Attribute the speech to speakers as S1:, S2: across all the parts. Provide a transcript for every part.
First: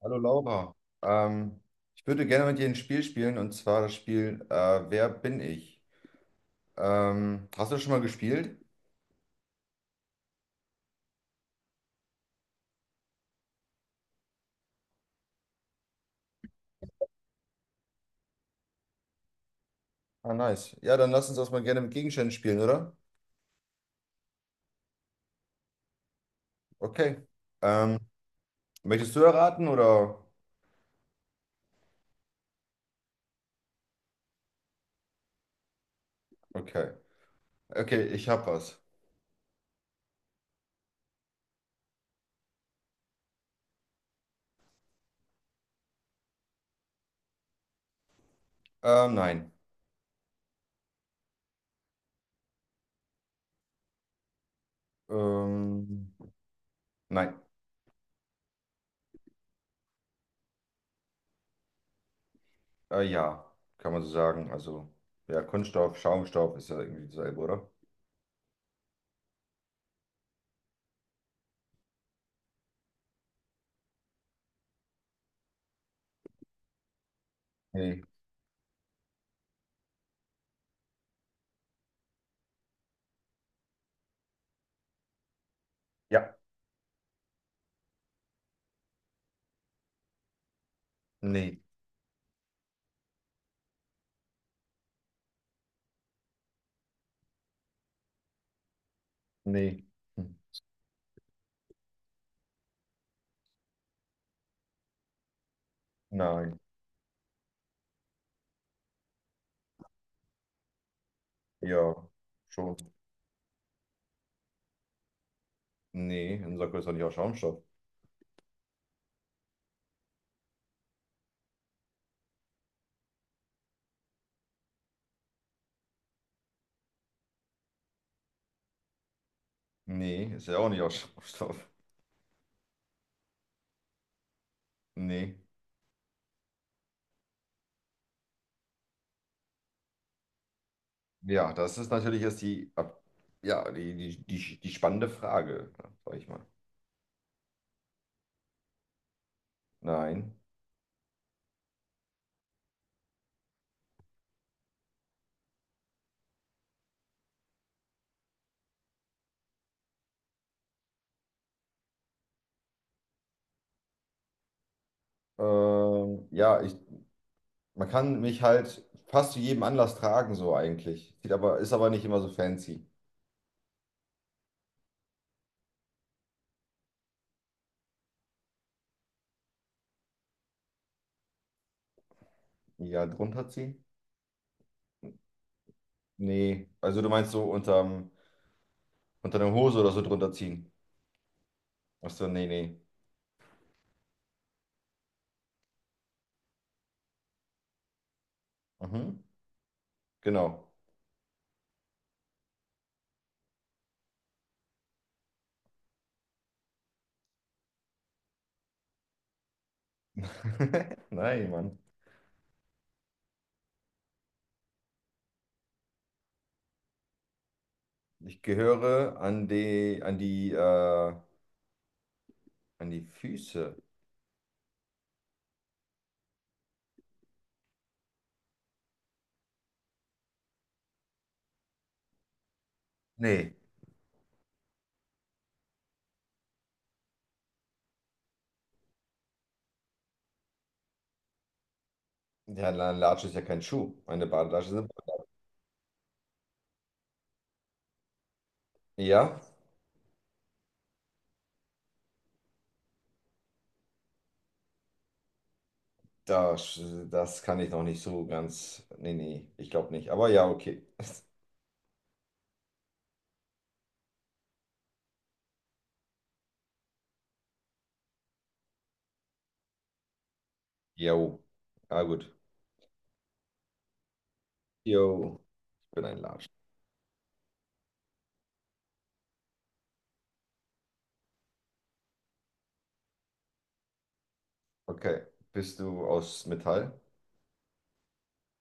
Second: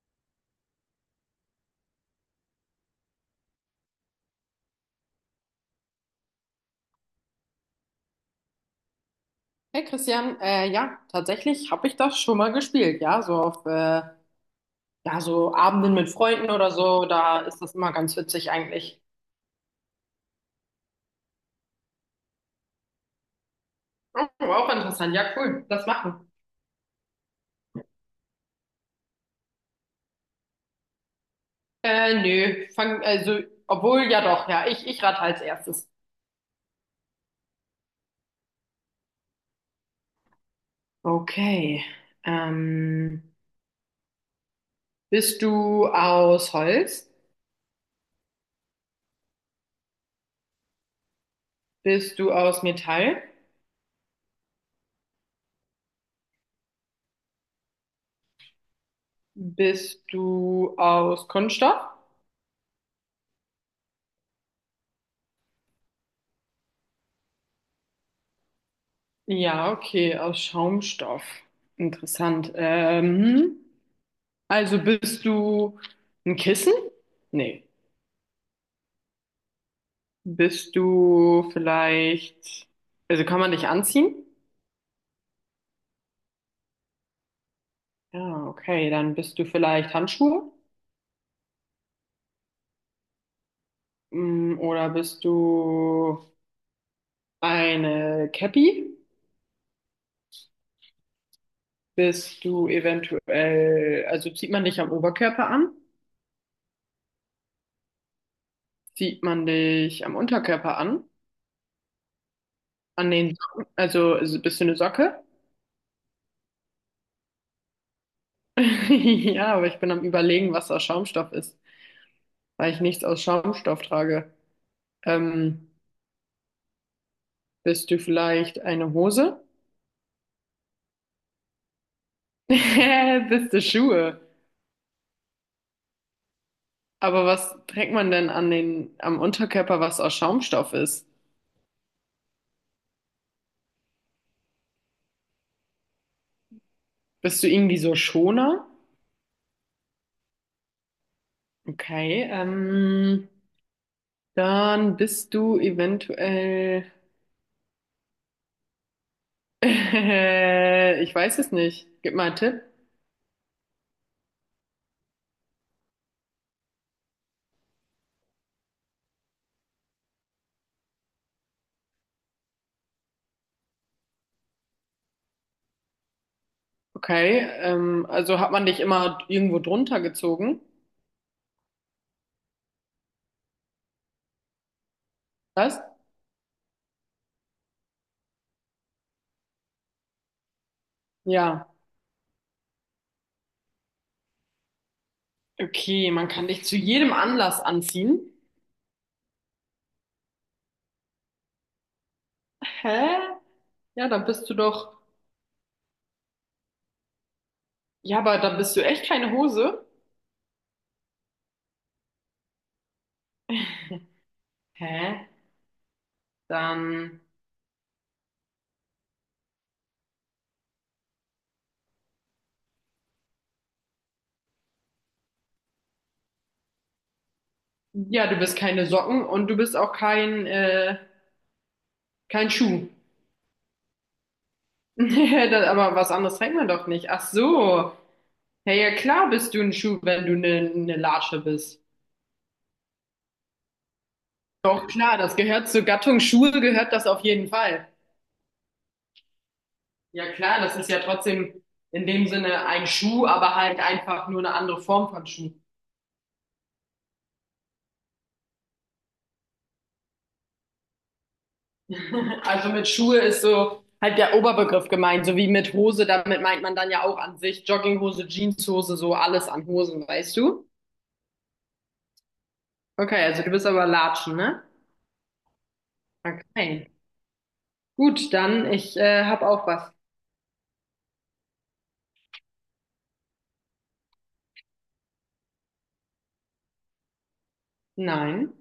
S1: Hallo Laura, ähm, ich würde gerne mit dir ein Spiel spielen und zwar das Spiel Wer bin ich? Hast du das schon mal gespielt?
S2: Hey Christian, ja, tatsächlich habe ich das schon mal gespielt, ja, so auf ja, so Abenden mit Freunden oder so, da ist das immer ganz witzig eigentlich.
S1: Ah, nice. Ja, dann lass uns das mal gerne mit Gegenständen spielen, oder?
S2: Aber auch interessant, ja, cool, das machen.
S1: Okay. Ähm, möchtest du erraten oder?
S2: Nö, fang, also, obwohl, ja doch, ja, ich rate als erstes.
S1: Okay. Okay, ich hab was.
S2: Okay, ähm, bist du aus Holz?
S1: Nein.
S2: Bist du aus Metall?
S1: Ähm, nein.
S2: Bist du aus Kunststoff?
S1: Ja, kann man so sagen. Also, ja, Kunststoff, Schaumstoff ist ja irgendwie dasselbe, oder?
S2: Ja, okay, aus Schaumstoff. Interessant. Also bist du ein Kissen? Nee.
S1: Nee.
S2: Bist du vielleicht, also kann man dich anziehen?
S1: Ja.
S2: Ja, okay, dann bist du vielleicht Handschuhe?
S1: Nee.
S2: Oder bist du eine Cappy?
S1: Nee. Hm.
S2: Bist du eventuell, also zieht man dich am Oberkörper an?
S1: Nein.
S2: Zieht man dich am Unterkörper an?
S1: Ja, schon.
S2: An den Socken? Also bist du eine Socke?
S1: Nee, ein Sakko ist doch nicht aus Schaumstoff.
S2: Ja, aber ich bin am Überlegen, was aus Schaumstoff ist, weil ich nichts aus Schaumstoff trage. Ähm, Bist du vielleicht eine Hose?
S1: Nee, ist ja auch nicht aus Schaumstoff.
S2: Bist du Schuhe?
S1: Nee.
S2: Aber was trägt man denn an den, am Unterkörper, was aus Schaumstoff ist?
S1: Ja, das ist natürlich jetzt die, ja, die spannende Frage, sag ich mal.
S2: Bist du irgendwie so Schoner?
S1: Nein.
S2: Okay, dann bist du eventuell. Ich weiß es nicht. Gib mal einen Tipp.
S1: Ja, man kann mich halt fast zu jedem Anlass tragen, so eigentlich. Sieht aber, ist aber nicht immer so fancy.
S2: Okay, also hat man dich immer irgendwo drunter gezogen?
S1: Ja, drunter ziehen?
S2: Was?
S1: Nee. Also du meinst so unterm, unter der Hose oder so drunter ziehen?
S2: Ja.
S1: Ach so, nee, nee.
S2: Okay, man kann dich zu jedem Anlass anziehen.
S1: Mhm. Genau.
S2: Hä? Ja, dann bist du doch. Ja, aber dann bist du echt keine Hose.
S1: Nein, Mann.
S2: Hä? Dann.
S1: Ich gehöre an die, an die Füße.
S2: Ja, du bist keine Socken und du bist auch kein, kein Schuh.
S1: Nee,
S2: Das- Aber was anderes trägt man doch nicht. Ach so. Ja, ja, klar bist du ein Schuh, wenn du eine Latsche bist.
S1: ja, eine Latsche ist ja kein Schuh. Eine Badelatsch ist
S2: Doch,
S1: eine
S2: klar, das gehört zur Gattung Schuhe, gehört das auf jeden Fall.
S1: Ja,
S2: Ja, klar, das ist ja trotzdem in dem Sinne ein Schuh, aber halt einfach nur eine andere Form von Schuh.
S1: das, das kann ich noch nicht so ganz. Nee, nee, ich glaube nicht. Aber ja, okay.
S2: Also mit Schuhe ist so halt der Oberbegriff gemeint, so wie mit Hose, damit meint man dann ja auch an sich Jogginghose, Jeanshose, so alles an Hosen, weißt du?
S1: Jo. Ah gut.
S2: Okay, also du bist aber Latschen, ne?
S1: Jo, ich bin ein Latsch.
S2: Okay. Gut, dann ich hab auch was.
S1: Okay. Bist du aus Metall?
S2: Nein,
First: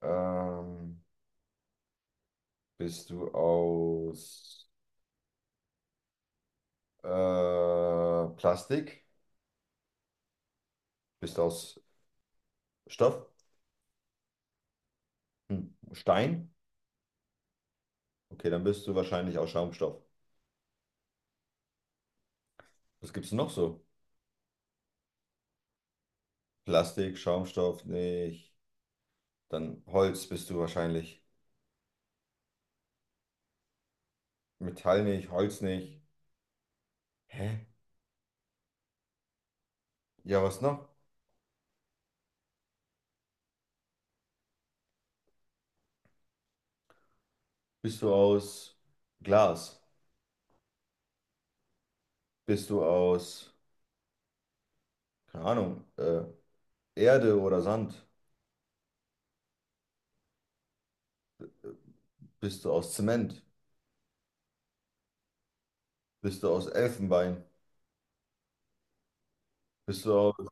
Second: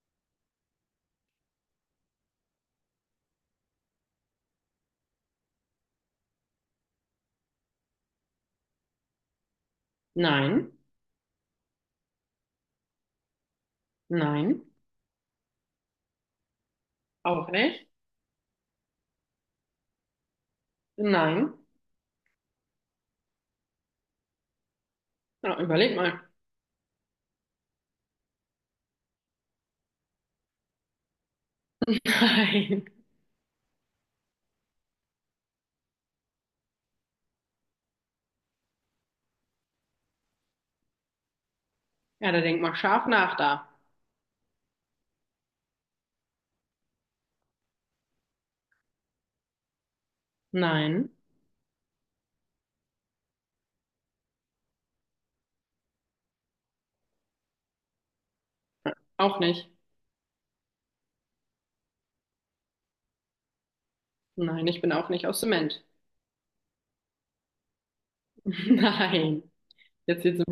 S1: Ähm, bist du aus äh, Plastik?
S2: nein,
S1: Bist du aus Stoff?
S2: nein,
S1: Hm. Stein?
S2: auch nicht.
S1: Okay, dann bist du wahrscheinlich aus Schaumstoff.
S2: Nein.
S1: Was gibt's noch so?
S2: Ja, überleg mal.
S1: Plastik, Schaumstoff nicht. Dann Holz bist du wahrscheinlich.
S2: Nein.
S1: Metall nicht, Holz nicht. Hä? Ja, was noch?
S2: Ja, da denk mal scharf nach da.
S1: Bist du aus Glas?
S2: Nein,
S1: Bist du aus, keine Ahnung, Erde oder Sand?
S2: auch nicht.
S1: Bist du aus Zement?
S2: Nein, ich bin auch nicht aus Zement.
S1: Bist du aus Elfenbein?
S2: Nein.
S1: Bist du
S2: Jetzt
S1: aus
S2: jetzt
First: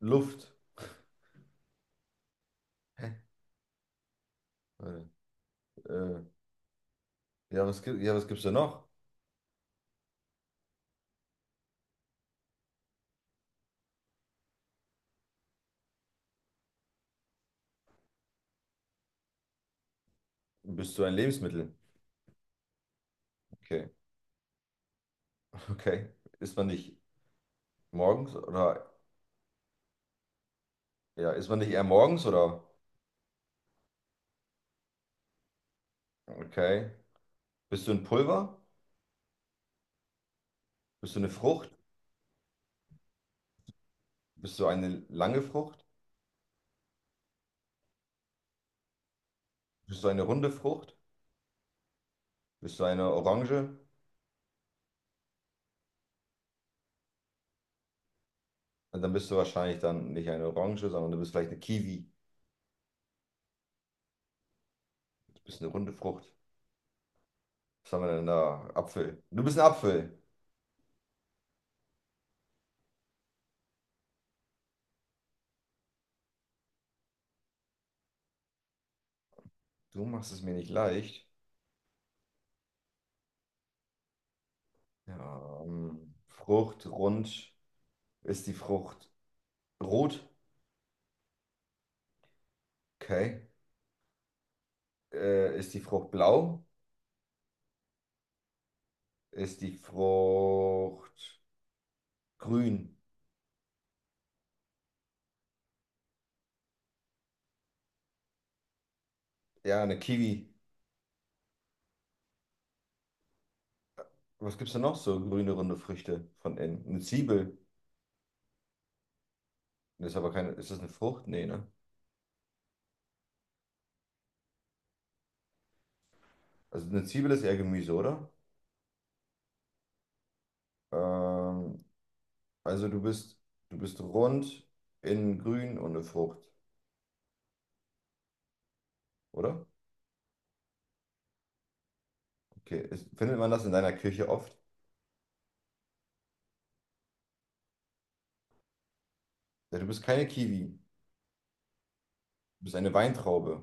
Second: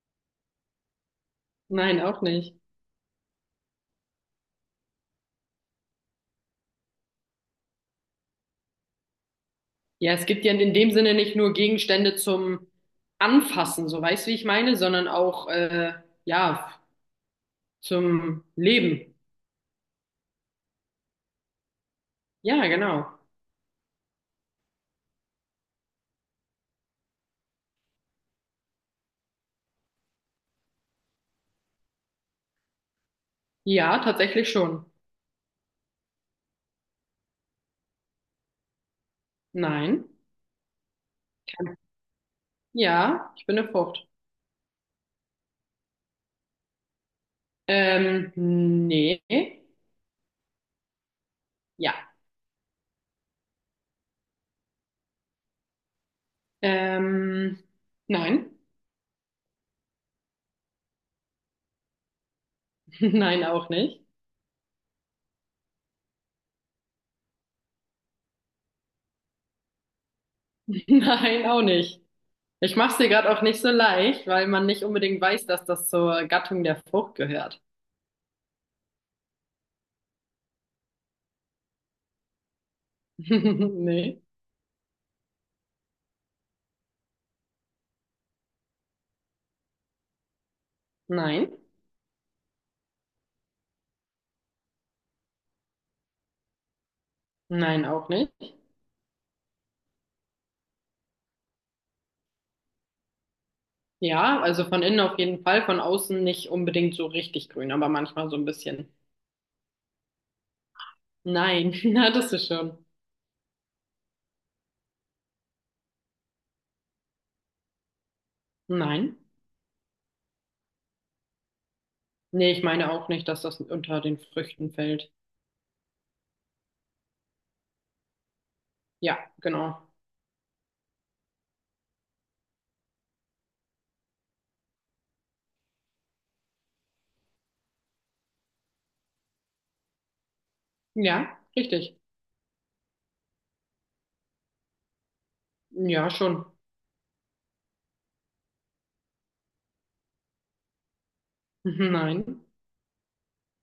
S1: Luft?
S2: Nein, auch nicht.
S1: Hä? Warte, Äh, ja, ja, was gibt's da noch?
S2: Ja, es gibt ja in dem Sinne nicht nur Gegenstände zum Anfassen, so weißt du, wie ich meine, sondern auch ja zum Leben.
S1: Bist du ein Lebensmittel?
S2: Ja, genau.
S1: Okay, okay. Isst man nicht morgens oder, ja, isst man nicht eher morgens oder?
S2: Ja, tatsächlich schon.
S1: Okay. Bist du ein Pulver?
S2: Nein.
S1: Bist du eine Frucht?
S2: Kein- Ja, ich bin eine Frucht.
S1: Bist du eine lange Frucht?
S2: Nee.
S1: Bist du eine runde Frucht?
S2: Ja.
S1: Bist du eine Orange?
S2: Ähm, nein.
S1: Und dann bist du wahrscheinlich dann nicht eine Orange, sondern du bist vielleicht eine Kiwi.
S2: Nein, auch nicht.
S1: Du bist eine runde Frucht. Was haben wir denn da? Apfel. Du bist ein Apfel.
S2: Nein, auch nicht. Ich mach's dir gerade auch nicht so leicht, weil man nicht unbedingt weiß, dass das zur Gattung der Frucht gehört.
S1: Du machst es mir nicht leicht.
S2: Nee.
S1: Ja, Frucht, rund. Ist die Frucht rot?
S2: Nein.
S1: Okay. Ist die Frucht blau?
S2: Nein, auch nicht.
S1: Ist die Frucht grün?
S2: Ja, also von innen auf jeden Fall, von außen nicht unbedingt so richtig grün, aber manchmal so ein bisschen.
S1: Ja, eine Kiwi.
S2: Nein, na, das ist schon.
S1: Was gibt's denn noch so grüne, runde Früchte von innen? Eine Zwiebel.
S2: Nein.
S1: Das ist aber keine. Ist das eine Frucht? Nee, ne?
S2: Nee, ich meine auch nicht, dass das unter den Früchten fällt.
S1: Also eine Zwiebel ist eher Gemüse, oder?
S2: Ja, genau.
S1: Ähm, also du bist rund, innen grün und eine Frucht, oder?
S2: Ja, richtig.
S1: Okay. Ist, findet man das in deiner Küche oft?
S2: Ja, schon.
S1: Ja, du bist keine Kiwi.
S2: Nein,
S1: Du bist eine Weintraube.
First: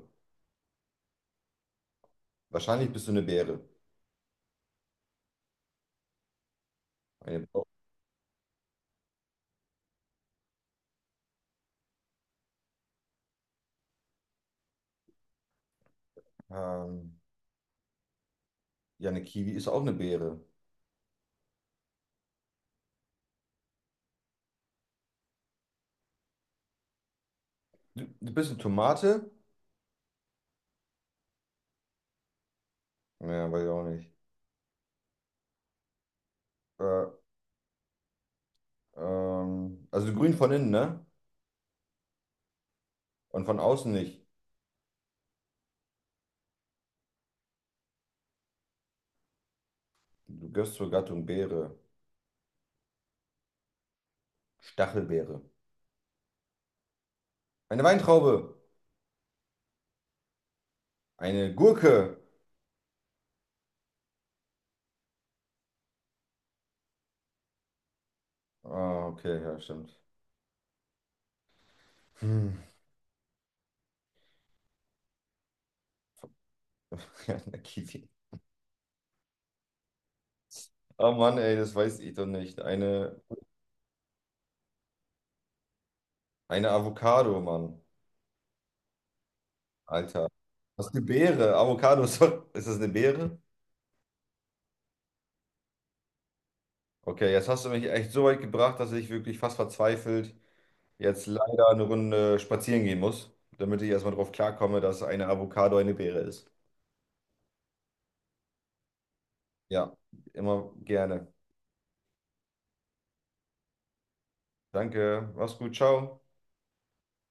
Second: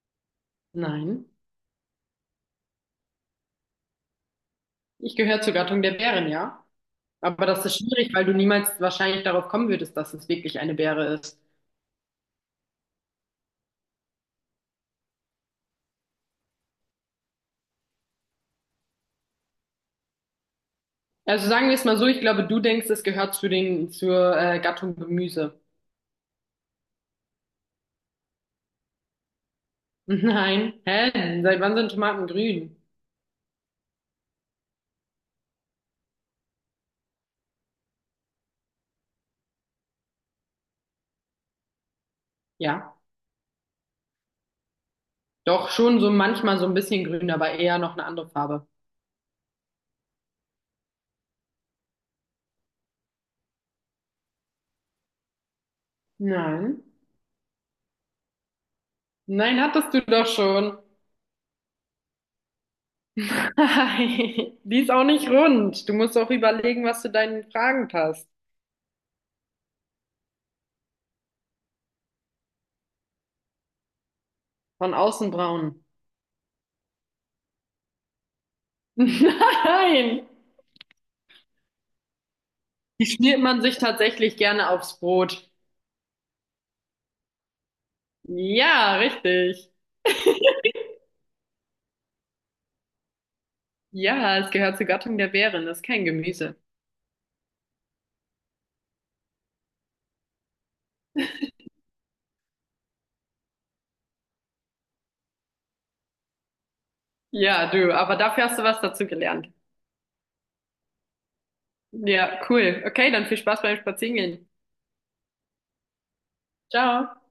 S2: nein.
S1: Wahrscheinlich bist du eine Beere.
S2: Ich gehöre zur Gattung der Bären, ja.
S1: Eine,
S2: Aber das ist schwierig, weil du niemals wahrscheinlich darauf kommen würdest, dass es wirklich eine Beere ist.
S1: ähm, ja, eine Kiwi ist auch eine Beere.
S2: Also sagen wir es mal so, ich glaube, du denkst, es gehört zu den, zur Gattung Gemüse.
S1: Du bist eine Tomate?
S2: Nein. Hä? Seit wann sind Tomaten grün?
S1: Ja, weiß ich auch nicht. Äh, also grün von innen, ne?
S2: Ja,
S1: Und von außen nicht.
S2: doch schon so manchmal so ein bisschen grün, aber eher noch eine andere Farbe.
S1: Du gehörst zur Gattung Beere. Stachelbeere.
S2: Nein.
S1: Eine Weintraube.
S2: Nein, hattest du doch schon.
S1: Eine Gurke.
S2: Die ist auch nicht rund. Du musst auch überlegen, was zu deinen Fragen passt.
S1: Ah, okay, ja, stimmt. Hm.
S2: Von außen braun.
S1: Ja, eine Kiwi.
S2: Nein,
S1: Oh Mann, ey, das weiß ich doch nicht.
S2: die schmiert man sich tatsächlich gerne aufs Brot.
S1: Eine Avocado, Mann.
S2: Ja, richtig.
S1: Alter. Was ist eine Beere? Avocado, ist doch- ist das eine Beere?
S2: Ja, es gehört zur Gattung der Beeren. Das ist kein Gemüse.
S1: Okay, jetzt hast du mich echt so weit gebracht, dass ich wirklich fast verzweifelt jetzt leider eine Runde spazieren gehen muss, damit ich erstmal drauf klarkomme, dass eine Avocado eine Beere ist.
S2: Ja, du, aber dafür hast du was dazu gelernt.
S1: Ja, immer gerne.
S2: Ja, cool. Okay, dann viel Spaß beim Spazierengehen.
S1: Danke, mach's gut, ciao.
S2: Ciao.